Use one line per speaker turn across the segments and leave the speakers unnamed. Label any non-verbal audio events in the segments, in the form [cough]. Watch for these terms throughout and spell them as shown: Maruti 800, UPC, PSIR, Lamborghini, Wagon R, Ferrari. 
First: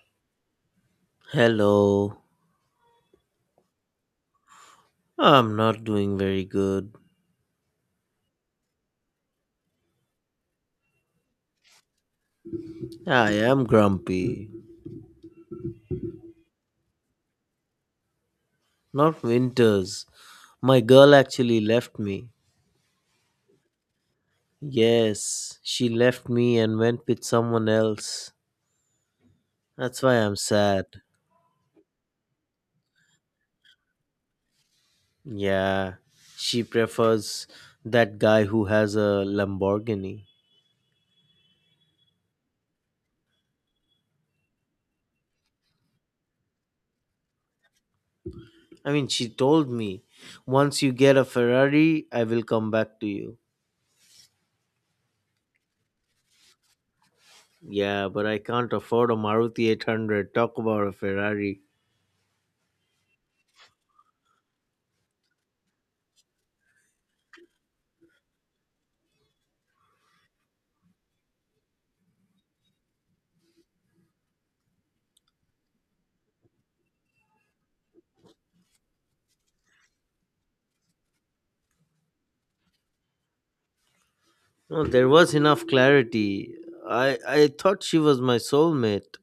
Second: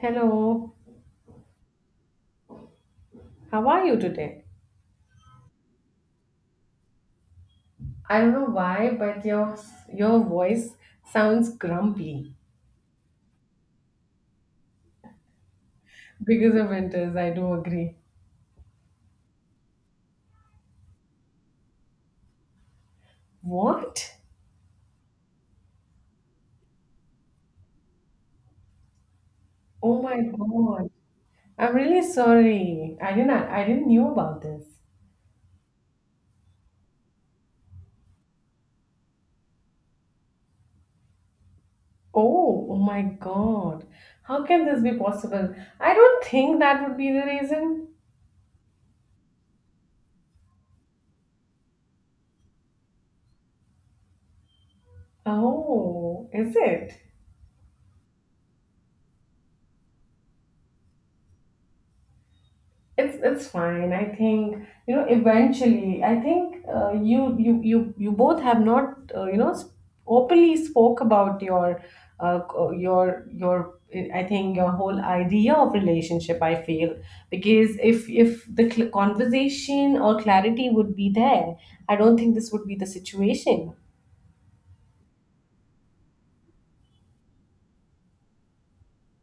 Hello,
Hello.
how are you today?
I'm not doing very good.
I don't know why, but your voice sounds grumpy
I am grumpy.
because of winters. I do agree.
Not Winters. My girl actually left me.
What?
Yes, she left me and went with someone else.
Oh
That's why
my
I'm sad.
god! I'm really sorry. I didn't knew about this.
Yeah, she prefers that guy who has a Lamborghini.
Oh, oh my god! How can this be possible? I don't think that would be the reason.
I mean, she told me, once you get a Ferrari, I will come back to you.
Oh, is it?
Yeah, but I can't afford a Maruti 800. Talk about a Ferrari.
It's fine. I think, eventually. I think, you both have not, openly spoke about your, co- your I think your whole idea of relationship. I feel, because if the conversation or clarity would be there, I don't think this would be the situation.
No, there was enough clarity. I thought she was my soulmate.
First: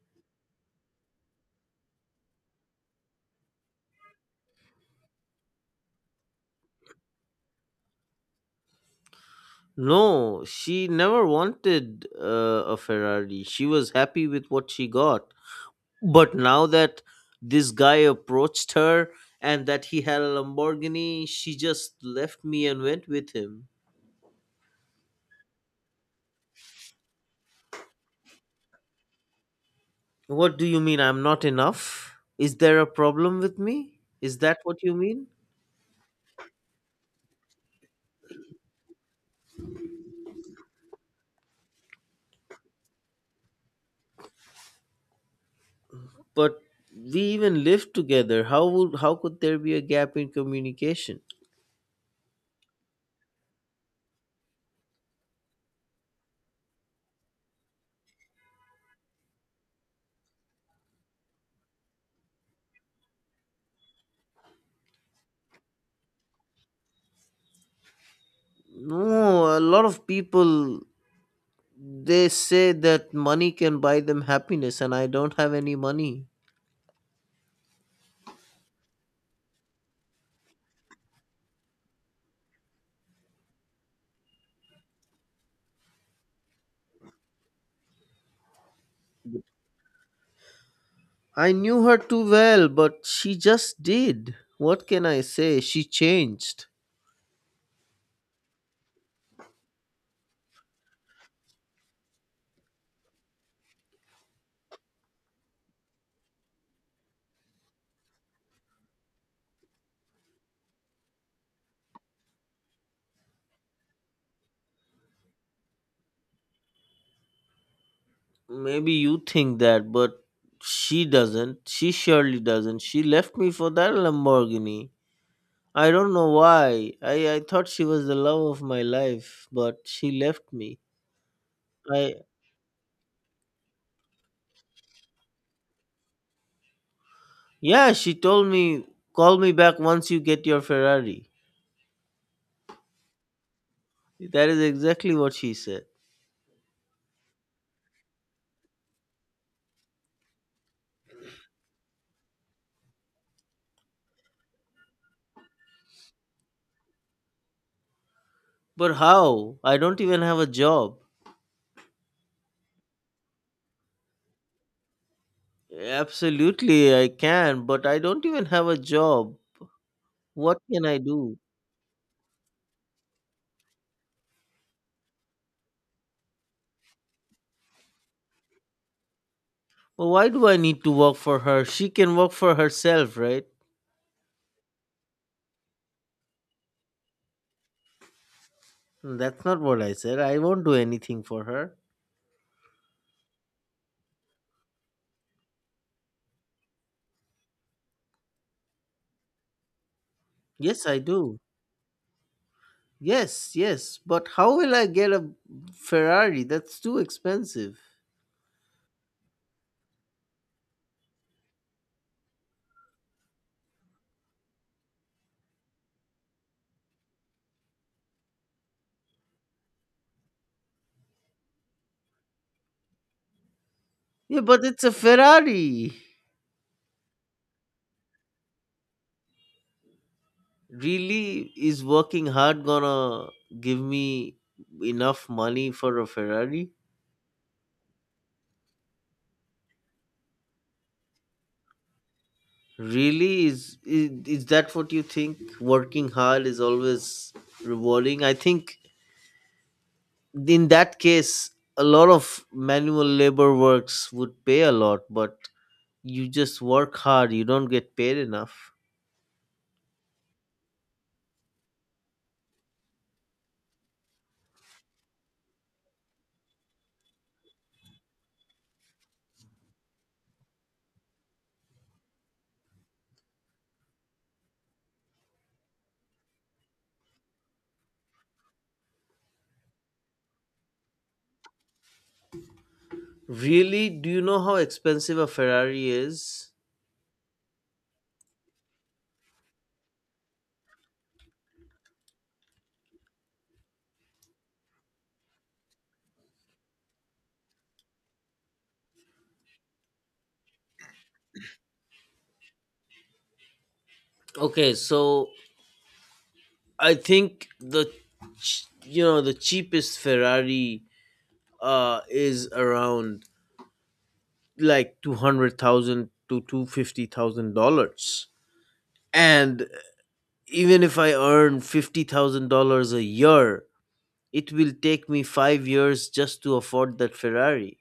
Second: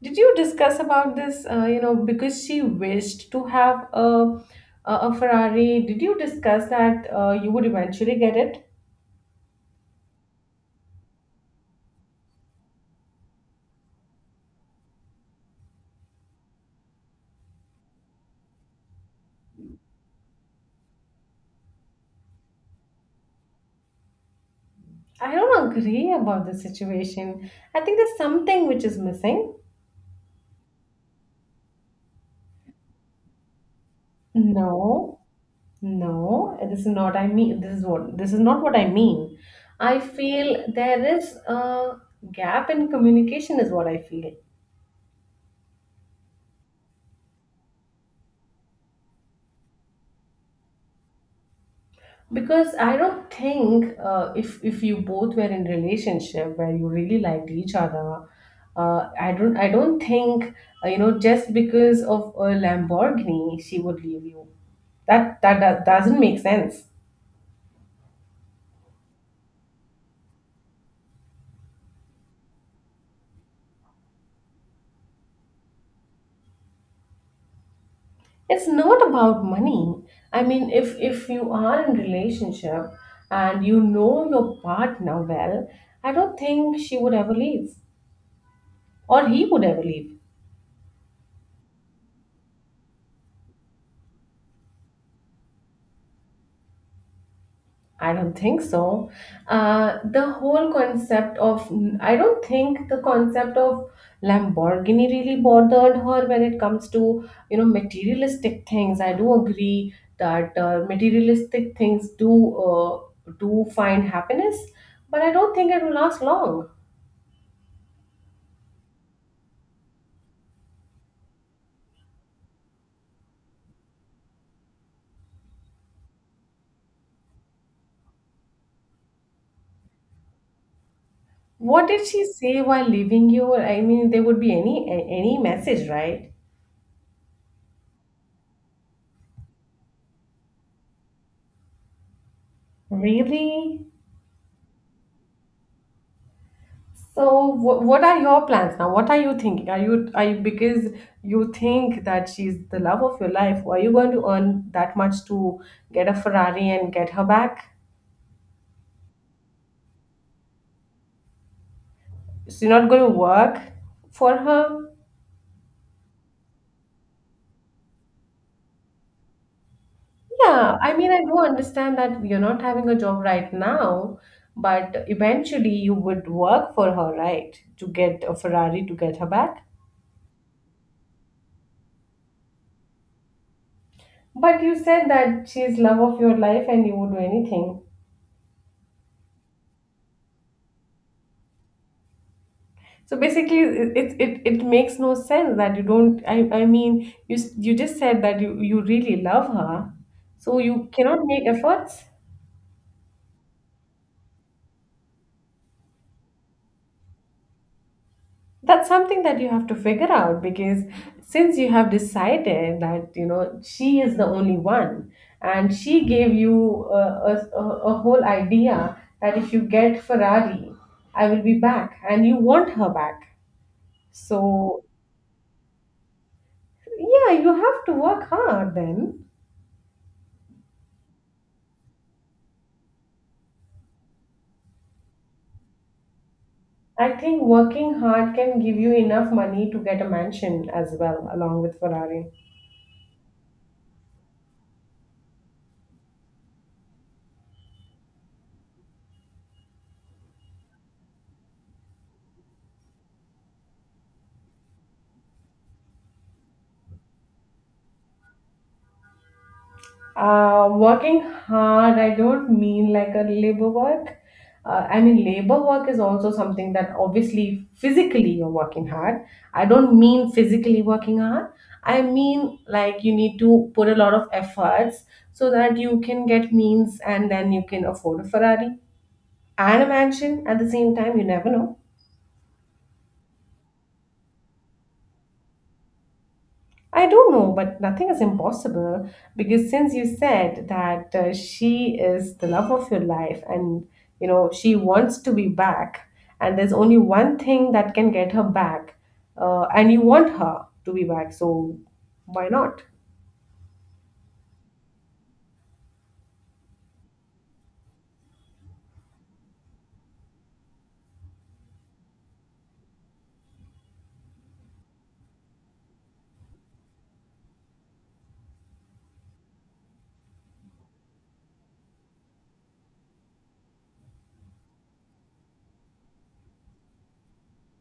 Did you discuss about this? Because she wished to have a Ferrari. Did you discuss that you would eventually get it?
No, she never wanted a Ferrari. She was happy with what she got. But now that this guy approached her and that he had a Lamborghini, she just left me and went with him.
I don't agree about the situation. I think there's something which is missing.
What do you mean I'm not enough? Is there a problem with me? Is that what you
No,
mean?
no, this is not I mean, this is not what I mean. I feel there is a gap in communication is what I feel.
But we even lived together. How could there be a gap in communication?
Because I don't think, if you both were in relationship where you really liked each other, I don't think, just because of a Lamborghini she would leave you. That doesn't make sense.
No, a lot of people they say that money can buy them happiness, and I don't have any money.
It's not about money. I mean, if you are in relationship and you know your partner well, I don't think she would ever leave, or he would ever leave.
I knew her too well, but she just did. What can I say? She changed.
I don't think so. Uh, the whole concept of I don't think the concept of Lamborghini really bothered her when it comes to, you know, materialistic things. I do agree that, materialistic things uh, do find happiness, but I don't think it will last long.
Maybe you think that, but she doesn't. She surely doesn't. She left me for that Lamborghini. I don't know why. I thought she was the love of my life, but she left me.
What did
I
she say while leaving you? I mean, there would be any any message, right?
yeah, she told me, call me back once you get your Ferrari.
Really?
That is exactly what she said.
So, what are your plans now? What are you thinking? Are you, because you think that she's the love of your life? Are you going to earn that much to get a Ferrari and get her back?
But how? I don't even have a job.
So you're not going to work for her?
Absolutely, I can, but I don't even have a job. What
Yeah,
can
I
I
mean, I do
do?
understand that you're not having a job right now, but eventually you would work for her, right? To get a Ferrari to get her back.
Well, why do I need to work for her? She can work for herself, right?
But you said that she's love of your life and you would do anything.
Hmm, that's not what I said. I won't do anything for her.
So basically, it makes no sense that you don't. I mean, you just said that you really love her, so
Yes,
you
I
cannot
do.
make efforts.
Yes, yes, but how will I get a Ferrari? That's too expensive.
That's something that you have to figure out, because since you have decided that, she is the only one, and she gave you a, a a whole idea that if you get Ferrari, I will be back, and you want her back.
Yeah, but
So.
it's a Ferrari.
Yeah, you have to work hard then.
Really, is working hard gonna give me enough money for a Ferrari?
I think working hard can give you enough money to get a mansion as well, along with Ferrari.
Really, is that what you think? Working hard is always rewarding, I think? In that case, a lot of manual labor works would pay a lot, but you just work hard, you don't get paid enough.
Working hard, I don't mean like a labor work. I mean, labor work is also something that obviously physically you're working hard. I don't mean physically working hard. I mean, like, you need to put a lot of efforts so that you can get means and then you can afford a Ferrari and a mansion at the same time. You never know.
Really, do you know how expensive a Ferrari is?
I don't know, but nothing is impossible, because since you said that, she is the love of your life and, you know, she wants to be back, and there's only one thing that can get her back, and you want her to be back, so why not?
Okay, so I think the you know, the cheapest Ferrari is around like 200,000 to $250,000. And even if I earn $50,000 a year, it will take me 5 years just to afford that Ferrari.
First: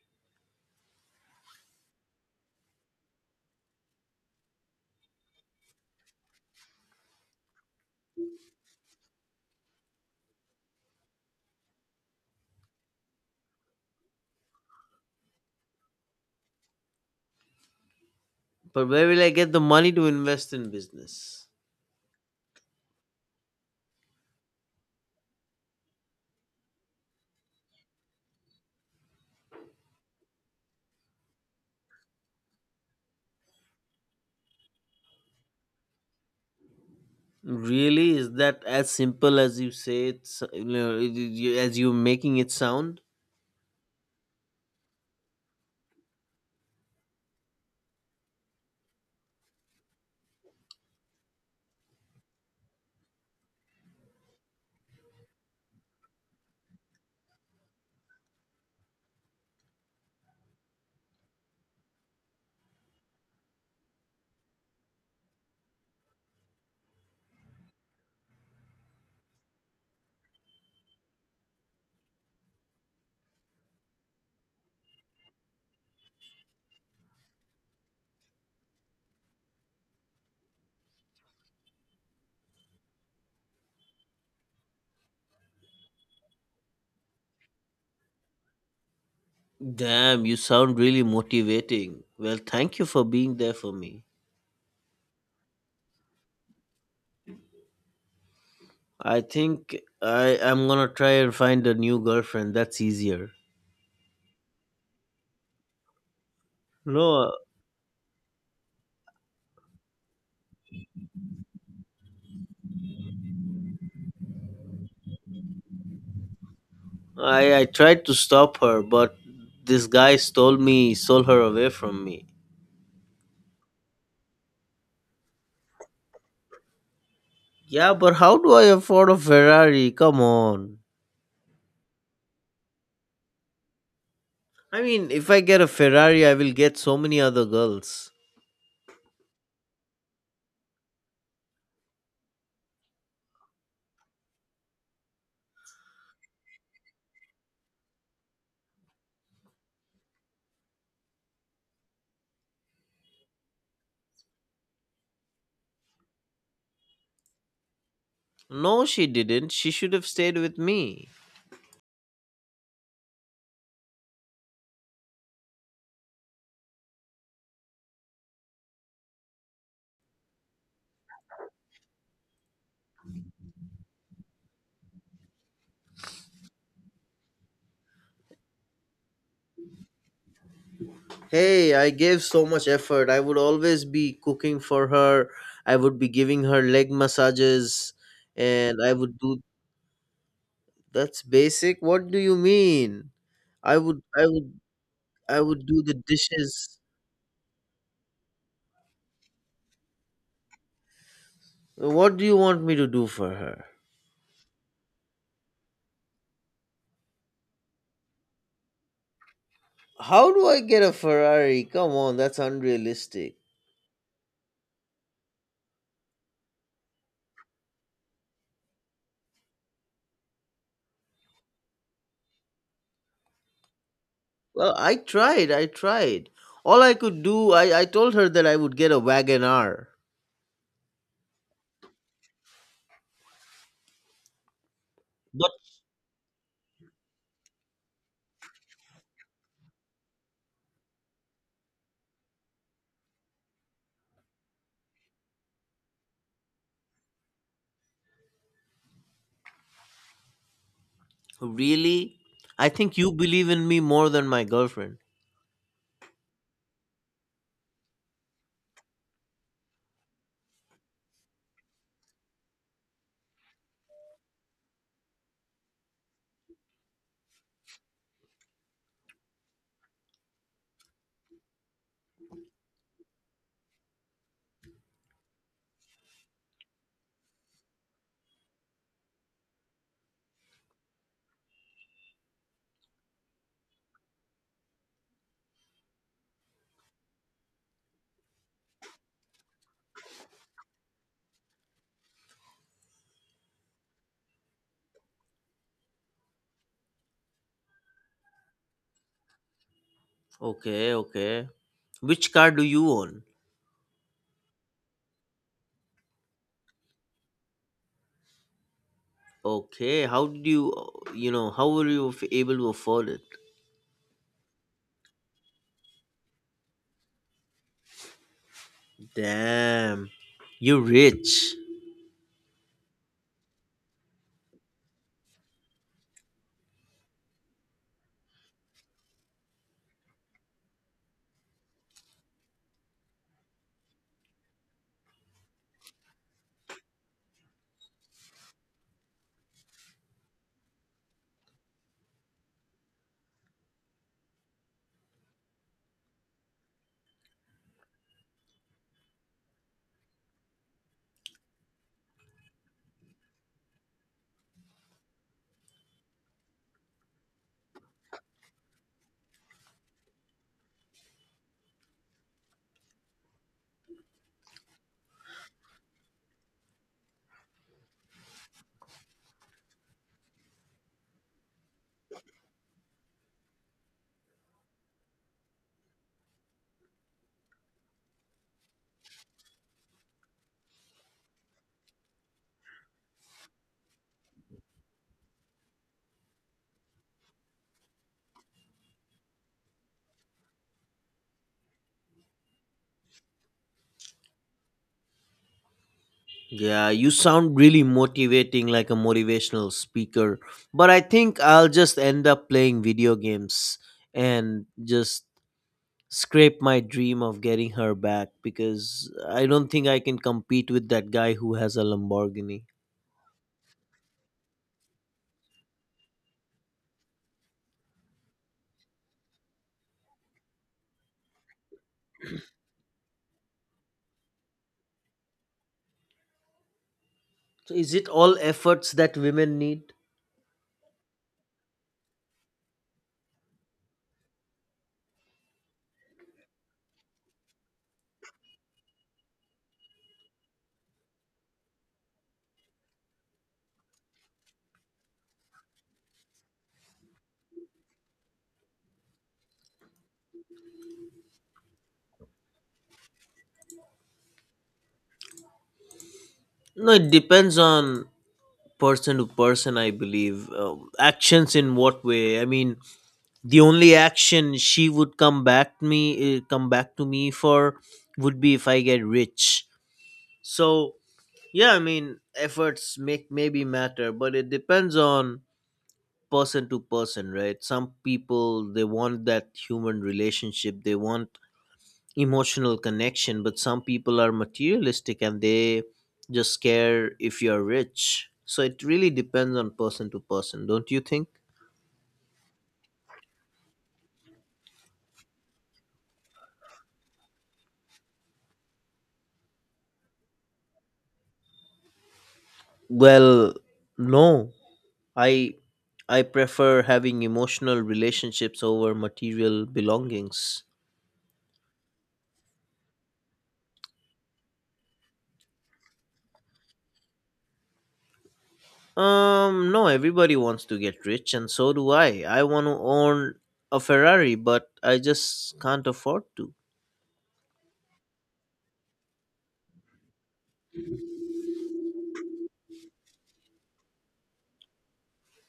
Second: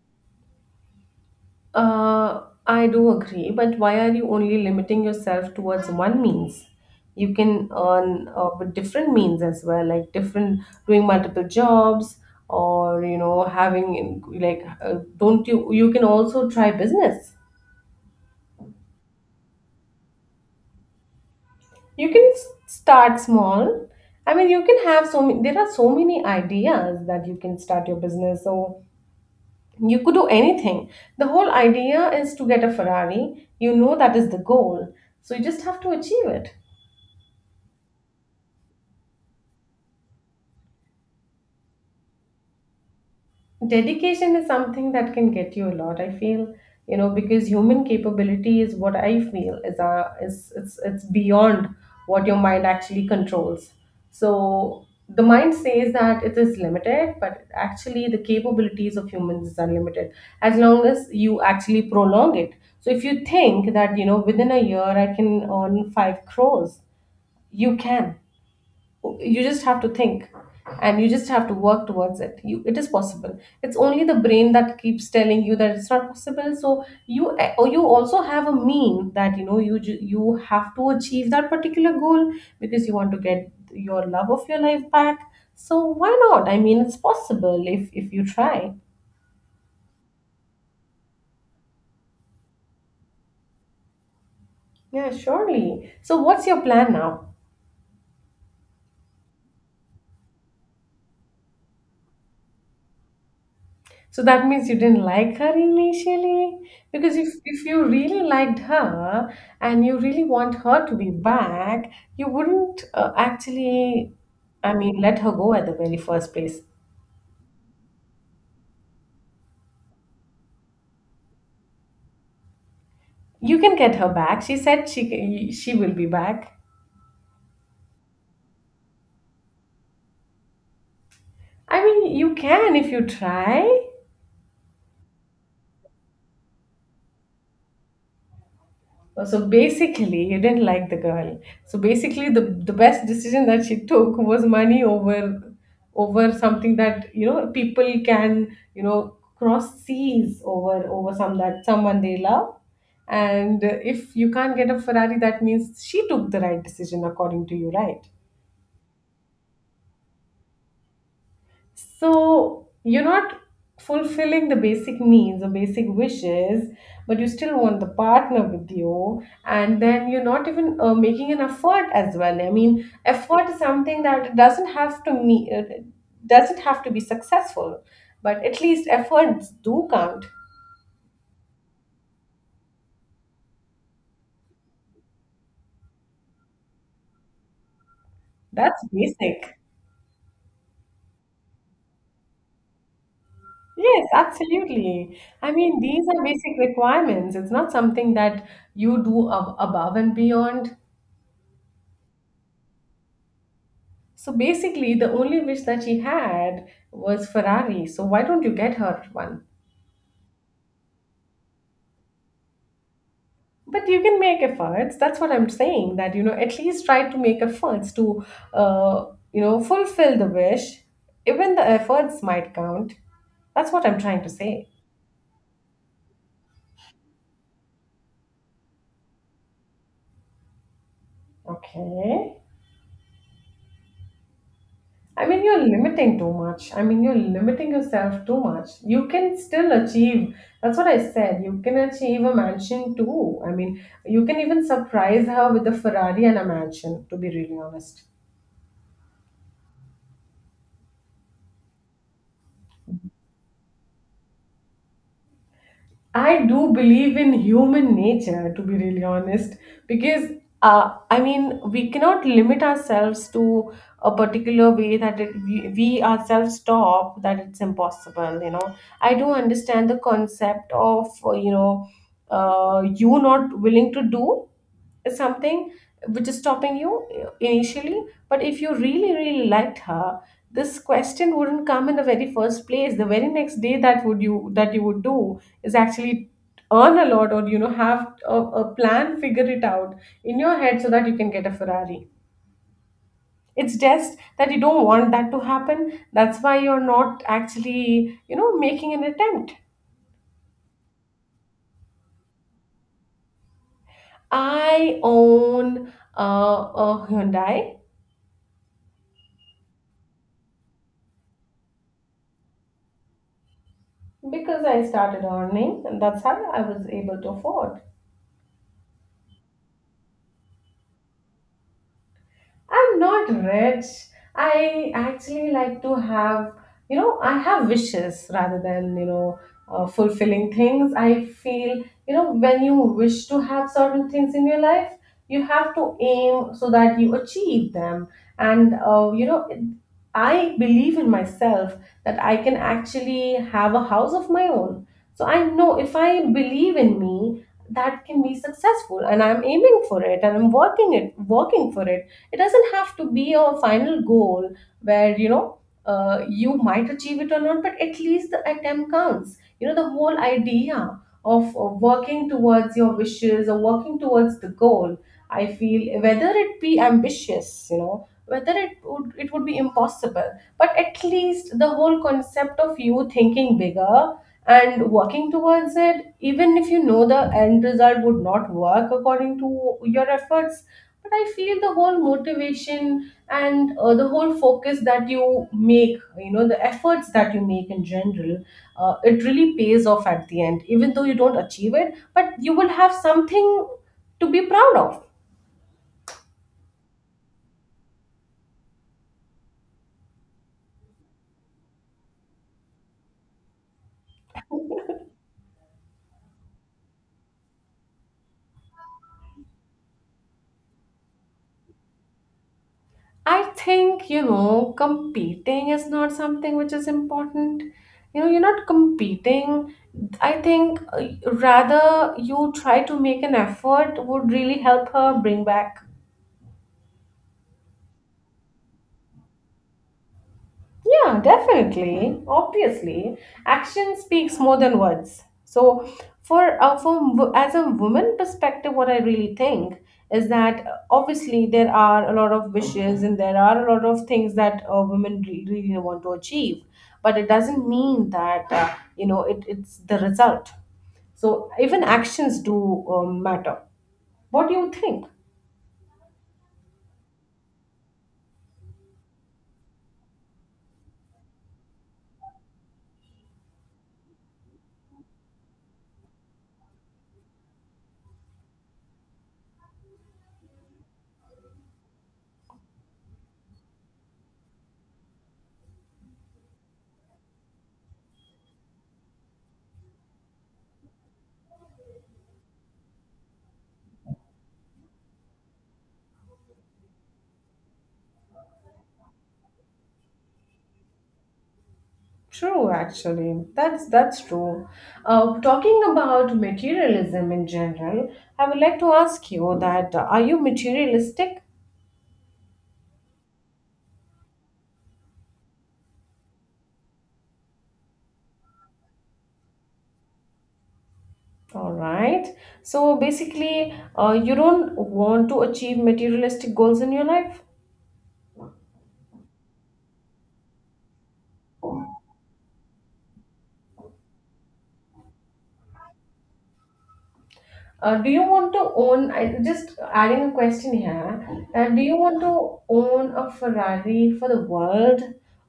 I do agree, but why are you only limiting yourself towards one means? You can earn, with different means as well, like different, doing multiple jobs, or, you know, having like, don't you can also try business.
But where will I get the money to invest in business?
You can start small. I mean, you can have so many, there are so many ideas that you can start your business. So you could do anything. The whole idea is to get a Ferrari. You know that is the goal. So you just have to achieve it.
Really, is that as simple as you say you know, as you're making it sound?
Dedication is something that can get you a lot. I feel, you know, because human capability is what I feel is a is it's beyond what your mind actually controls. So the mind says that it is limited, but actually the capabilities of humans is unlimited as long as you actually prolong it. So if you think that, you know, within a year I can earn 5 crores, you can you just have to think, and you just have to work towards it. You, it is possible. It's only the brain that keeps telling you that it's not possible. So you, or you also have a mean that, you know, you have to achieve that particular goal, because you want to get your love of your life back. So why not? I mean, it's possible if you try.
Damn, you sound really motivating. Well, thank you for being there for me.
Yeah, surely. So what's your plan now?
I think I'm gonna try and find a new girlfriend. That's easier.
So that means you didn't like her initially? Because
No,
if you really liked her and you really want her to be back, you wouldn't, actually, I mean, let her go at the very first place.
I tried to stop her, but this guy stole me, stole her away from me.
You can get her back. She said she will be back.
Yeah, but how do I afford a Ferrari? Come on.
I mean, you can if you try.
I mean, if I get a Ferrari, I will get so many other girls.
Oh, so basically, you didn't like the girl. So basically, the best decision that she took was money over, something that, you know, people can, you know, cross seas over, someone they love. And, if you can't get a Ferrari, that means she took the right decision according to you, right?
No, she didn't. She should have stayed with me.
So you're not fulfilling the basic needs or basic wishes, but you still want the partner with you, and then you're not even, making an effort as well. I mean, effort is something that doesn't have to me, doesn't have to be successful, but at least efforts do count.
Hey, I gave so much effort. I would always be cooking for her. I would be giving her leg massages and
That's
I would do—
basic.
That's basic. What do you mean? I would
Yes,
I would
absolutely.
I
I
would
mean,
do the
these are basic
dishes.
requirements. It's not something that you do above and beyond.
What do you want me to do for her?
So basically, the only wish that she had was Ferrari. So why don't you get her one?
How do I get a Ferrari? Come on, that's unrealistic.
But you can make efforts. That's what I'm saying. That, at least try to make efforts to, uh, fulfill the wish. Even the efforts might count. That's what I'm trying to say.
Well, I tried. I tried. All I could do, I told her that I would get a Wagon R.
Okay. I mean,
But
you're limiting too much. I mean, you're limiting yourself too much. You can still achieve. That's what I said. You can achieve a mansion too. I mean, you can even surprise her with a Ferrari and a mansion, to be really honest.
really? I think you believe in me more than my girlfriend.
I do believe in human nature, to be really honest, because, I mean, we cannot limit ourselves to a particular way that we ourselves stop, that it's impossible, you know. I do understand the concept of, you not willing to do something which is stopping you initially. But if you really, really liked her, this question wouldn't come in the very first place. The very next day that, would you that you would do is actually earn a lot, or, you know, have a plan, figure it out in your head so that you can get a Ferrari. It's just that you don't want that to happen. That's why you're not actually, you know, making an attempt.
Okay, okay. Which car do you own?
I own, a Hyundai.
Okay, how did you, you know, how were you able to afford it?
Because I started earning, and that's how I was able to afford.
Damn, you rich.
I'm not rich. I actually like to have, you know, I have wishes rather than, you know, fulfilling things. I feel, you know, when you wish to have certain things in your life, you have to aim so that you achieve them. And, I believe in myself that I can actually have a house of my own. So I know if I believe in me, that can be successful, and I'm aiming for it, and I'm working for it. It doesn't have to be a final goal where, you know, you might achieve it or not, but at least the attempt counts. You know, the whole idea of working towards your wishes or working towards the goal, I feel, whether it be ambitious, you know, whether it would be impossible, but at least the whole concept of you thinking bigger and working towards it, even if you know the end result would not work according to your efforts. But I feel the whole motivation and the whole focus that you make, you know, the efforts that you make in general, it really pays off at the end. Even though you don't achieve it, but you will have something to be proud of.
Yeah, you sound really motivating like a motivational speaker. But I think I'll just end up playing video games and just scrape my dream of getting her back because I don't think I can compete with that guy who has a Lamborghini.
I think, you know, competing is not something which is important. You know, you're not competing. I think rather you try to make an effort would really help her bring back.
So is it all efforts that women need?
Yeah, definitely. Obviously, action speaks more than words. So, as a woman perspective, what I really think is that obviously there are a lot of wishes and there are a lot of things that women really want to achieve, but it doesn't mean that you know it's the result. So even actions do matter. What do you think?
No, it depends on person to person, I believe. Actions in what way? I mean, the only action she would come back to me for would be if I get rich. So yeah, I mean efforts make maybe matter, but it depends on person to person, right? Some people they want that human relationship, they want emotional connection, but some people are materialistic and they just care if you're rich. So it really depends on person to person, don't you think?
True, actually, that's true. Talking about materialism in general, I would like to ask you that are you materialistic?
Well, no, I prefer having emotional relationships over material belongings.
All right. So basically, you don't want to achieve materialistic goals in your life.
No, everybody wants to get rich and so do I. I want to own a Ferrari, but I just can't afford to.
Do you want to own? I just adding a question here. Do you want to own a Ferrari for the world,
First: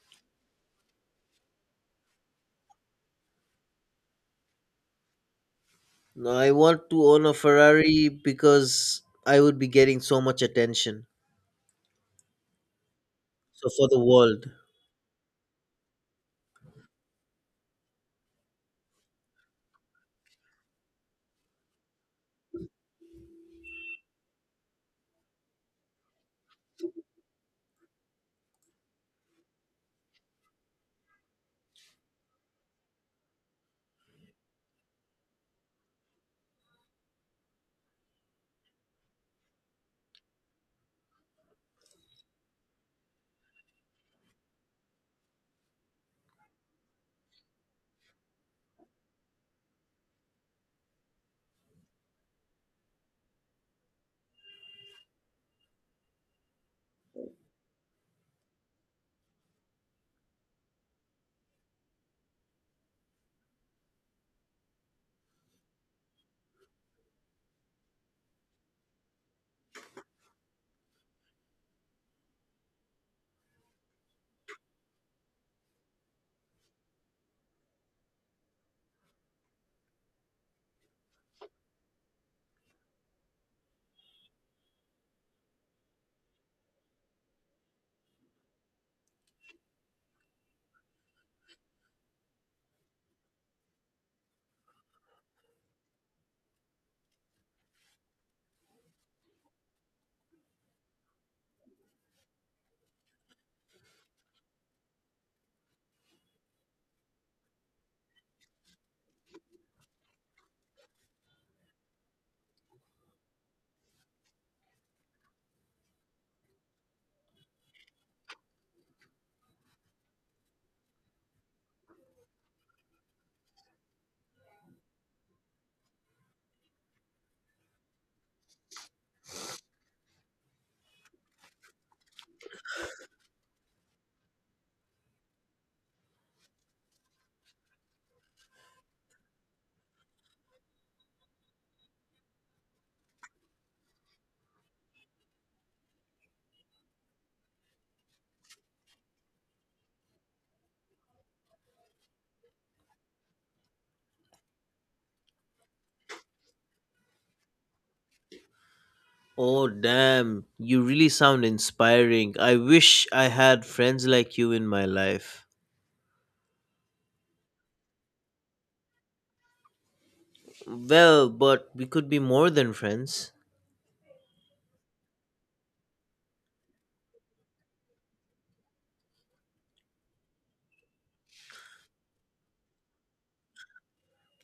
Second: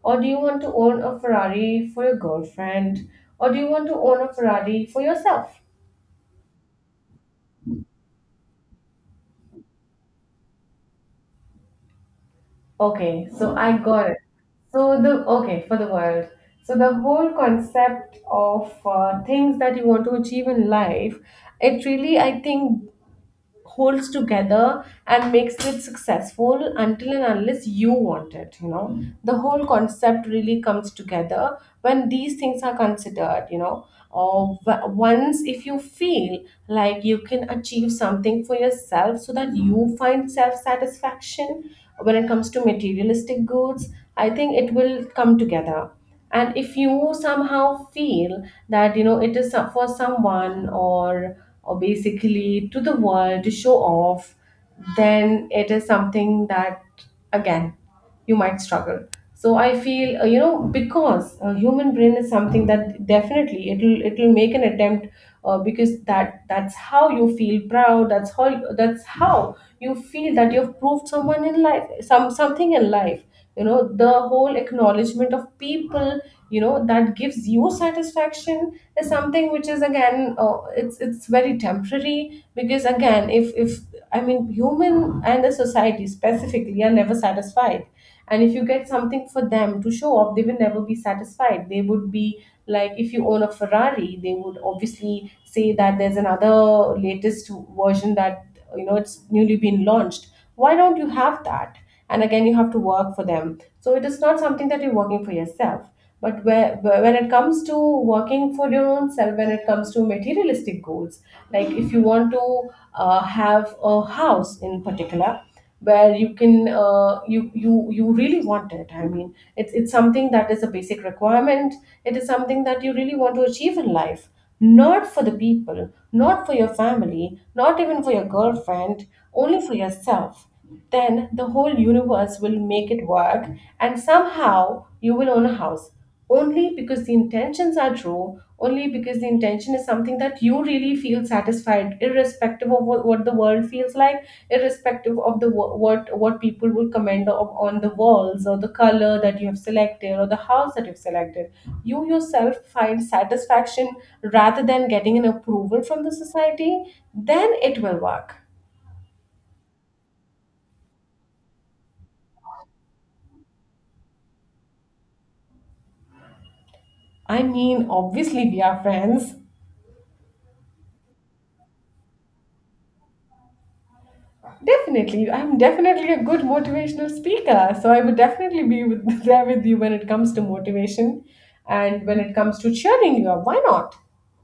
or do you want to own a Ferrari for your girlfriend, or do you want to own a Ferrari for yourself?
No, I want to own a Ferrari because I would be getting so much attention.
Okay, so
So
I
for the
got it.
world.
So the okay for the world. So the whole concept of things that you want to achieve in life, it really, I think, holds together and makes it successful until and unless you want it, you know. Mm. The whole concept really comes together when these things are considered, you know. Or once if you feel like you can achieve something for yourself so that you find self satisfaction when it comes to materialistic goods, I think it will come together. And if you somehow feel that, you know, it is for someone, or basically to the world to show off, then it is something that, again, you might struggle. So I feel, you know, because human brain is something that definitely it'll make an attempt, because that's how you feel proud. That's how, that's how you feel that you've proved someone in life, some something in life. You know, the whole acknowledgement of people, you know, that gives you satisfaction is something which is, again, it's very temporary. Because again, if I mean, human and the society specifically are never satisfied, and if you get something for them to show off, they will never be satisfied. They would be like, if you own a Ferrari, they would obviously say that there's another latest version that, you know, it's newly been launched. Why don't you have that? And again, you have to work for them. So it is not something that you're working for yourself. But where, when it comes to working for your own self, when it comes to materialistic goals, like if you want to have a house in particular, where you can you really want it, I mean, it's something that is a basic requirement. It is something that you really want to achieve in life, not for the people, not for your family, not even for your girlfriend, only for yourself. Then the whole universe will make it work, and somehow you will own a house, only because the intentions are true, only because the intention is something that you really feel satisfied, irrespective of what the world feels like, irrespective of the what people will comment of, on the walls or the color that you have selected or the house that you've selected. You yourself find satisfaction rather than getting an approval from the society, then it will work.
Oh damn, you really sound inspiring. I wish I had friends like you in my life.
I mean, obviously we are friends.
Well, but we could be more than friends.
Definitely. I'm definitely a good motivational speaker. So I would definitely be with, [laughs] there with you when it comes to motivation and when it comes to cheering you up. Why not?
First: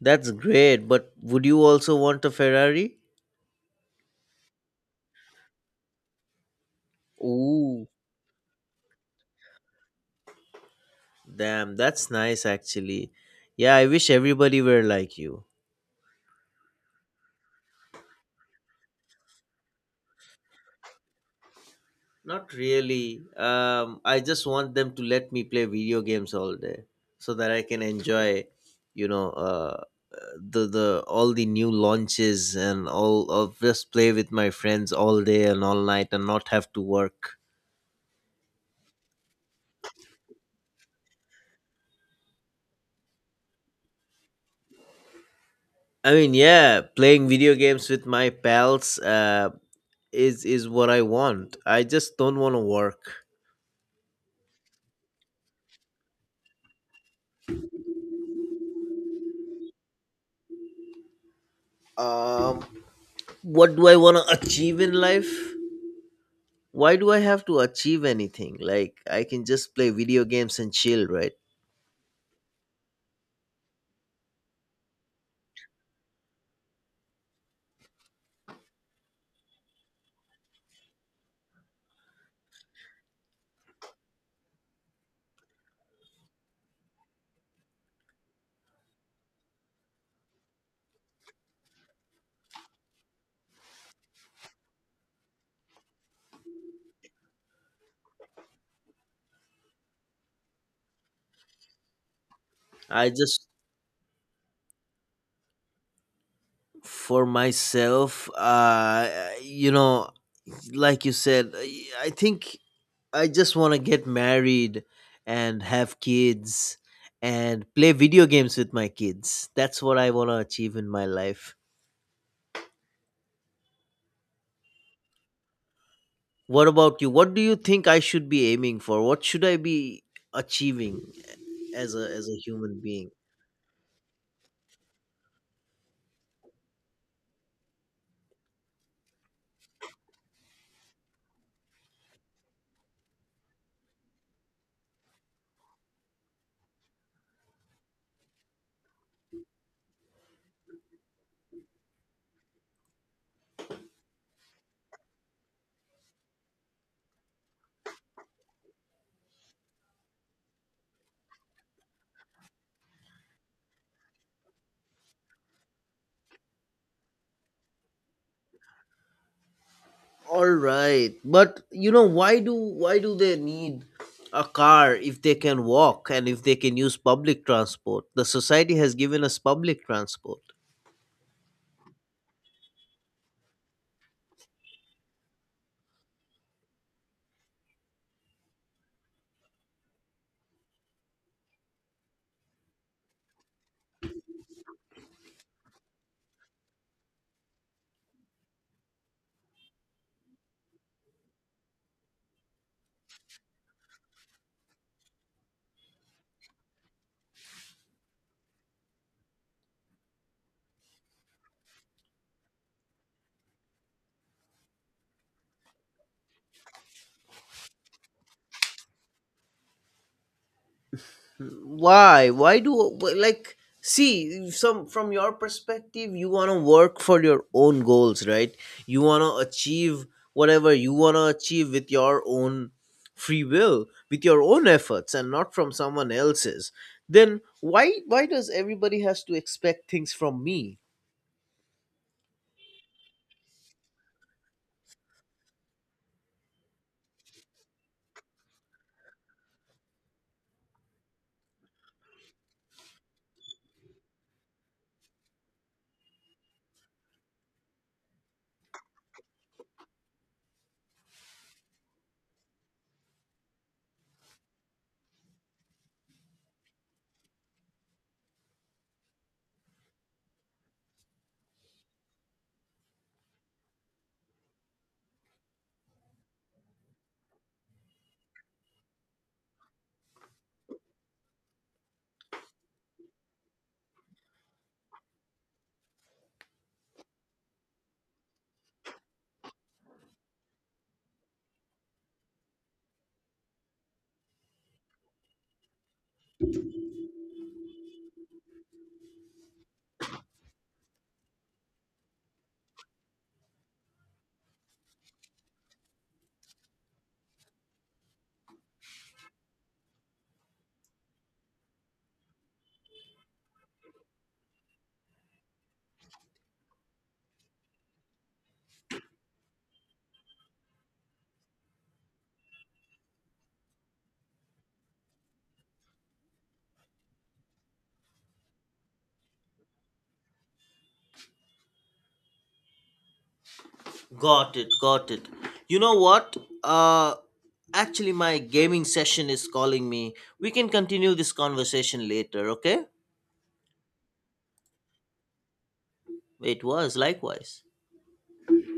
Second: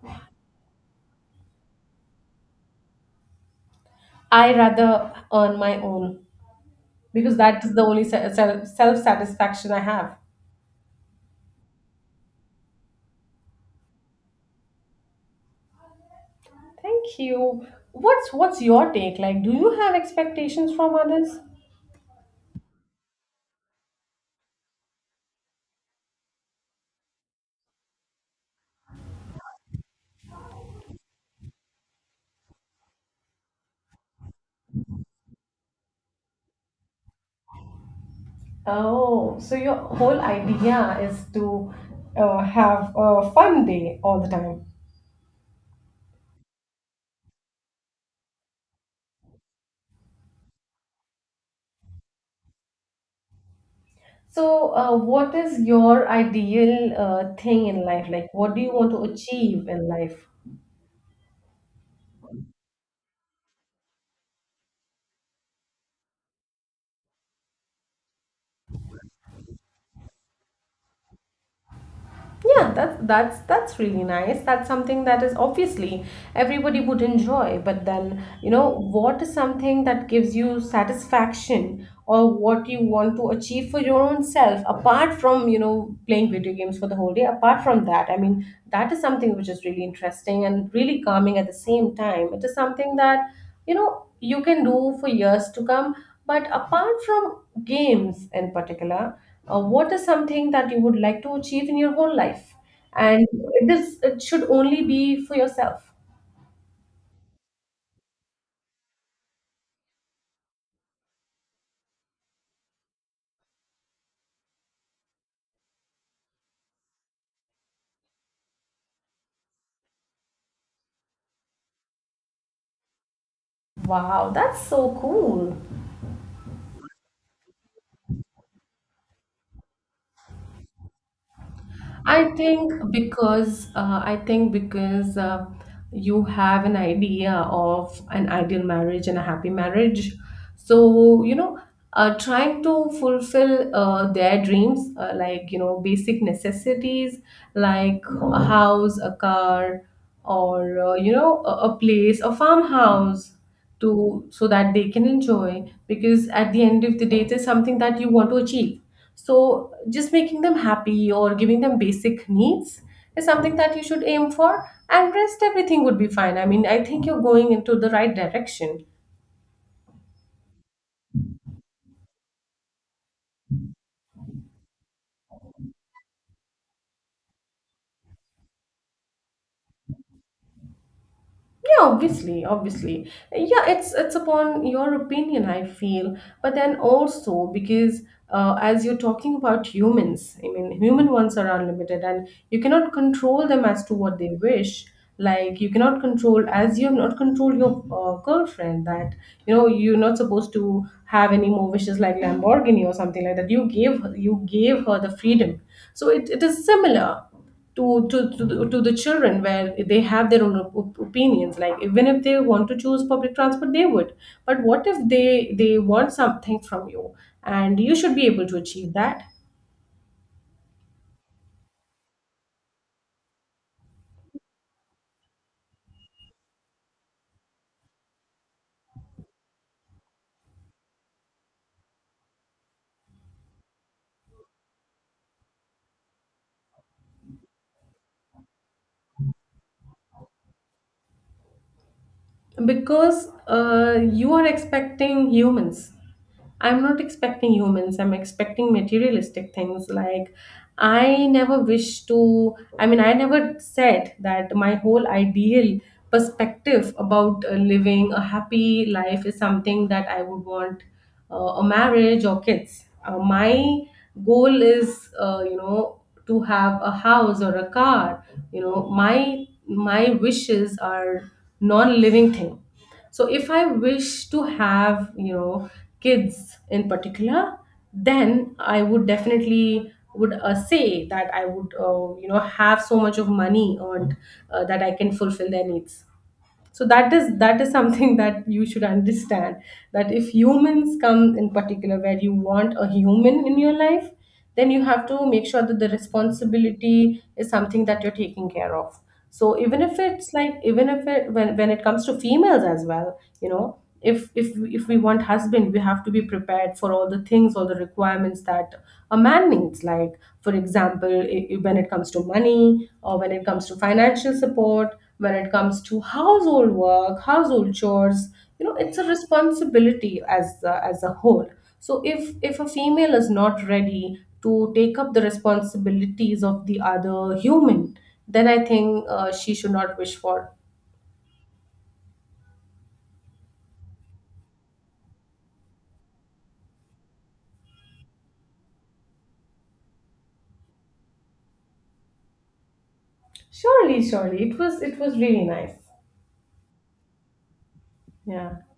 That's great, but would you also want a Ferrari?
I rather earn my own, because that is the
Ooh.
only self satisfaction I have.
Damn, that's nice actually. Yeah, I wish everybody were like you.
Thank you. What's your take? Like, do you have expectations from others?
Not really. I just want them to let me play video games all day so that I can enjoy, you know, the all the new launches and all of just play with my friends all day and all night and not have to work.
Oh, so your whole idea is to have a fun day all the time.
I mean, yeah, playing video games with my pals. Is what I want. I just don't want to work.
So, what is your ideal thing in life? Like, what do you want to achieve in life?
Um, what do I want to achieve in life? Why do I have to achieve anything? Like I can just play video games and chill, right?
Yeah, that's really nice. That's something that is obviously everybody would enjoy. But then, you know, what is something that gives you satisfaction, or what you want to achieve for your own self apart from, you know, playing video games for the whole day? Apart from that, I mean, that is something which is really interesting and really calming at the same time. It is something that, you know, you can do for years to come. But apart from games in particular, what is something that you would like to achieve in your whole life?
I
And
just
this, it should only be for yourself.
for myself, you know, like you said, I think I just want to get married and have kids and play video games with my kids. That's what I want to achieve in my life.
Wow, that's so cool.
What about you? What do you think I should be aiming for? What should I be achieving as a human being?
I think because you have an idea of an ideal marriage and a happy marriage, so you know, trying to fulfill their dreams, like you know, basic necessities like a house, a car, or you know, a place, a farmhouse. To, so that they can enjoy, because at the end of the day it is something that you want to achieve. So, just making them happy or giving them basic needs is something that you should aim for, and rest everything would be fine. I mean, I think you're going into the right direction.
All right. But you know, why do they need a car if they can walk and if they can use public transport? The society has given us public transport.
Yeah, obviously, obviously. Yeah, it's upon your opinion, I feel. But then also, because as you're talking about humans, I mean, human ones are unlimited, and you cannot control them as to what they wish. Like you cannot control, as you have not controlled your girlfriend, that you know you're not supposed to have any more wishes like Lamborghini or something like that. You gave her the freedom, so it is similar to the children, where they have their own opinions. Like, even if they want to choose public transport they would, but what if they want something from you, and you should be able to achieve that.
Why do, like, see, some from your perspective, you want to work for your own goals, right? You want to achieve whatever you want to achieve with your own free will, with your own efforts and not from someone else's. Then why does everybody has to expect things from me?
Because you are expecting humans. I'm not expecting humans, I'm expecting materialistic things. Like, I never wish to, I mean, I never said that my whole ideal perspective about living a happy life is something that I would want a marriage or kids. My goal is, you know, to have a house or a car. You know, my wishes are non-living thing. So if I wish to have, you know, kids in particular, then I would definitely would say that I would you know, have so much of money earned, that I can fulfill their needs. So that is, that is something [laughs] that you should understand. That if humans come in particular, where you want a human in your life, then you have to make sure that the responsibility is something that you're taking care of. So even if it's like, even if it when it comes to females as well, you know, if if we want husband, we have to be prepared for all the things, all the requirements that a man needs. Like for example, when it comes to money, or when it comes to financial support, when it comes to household work, household chores, you know, it's a responsibility as a whole. So if a female is not ready to take up the responsibilities of the other human, then I think she should not wish for.
Got it got it, you know what, uh actually my gaming session is calling me. We can continue this conversation later, okay?
Surely, surely. It was, it was really nice.
It was likewise.
Yeah.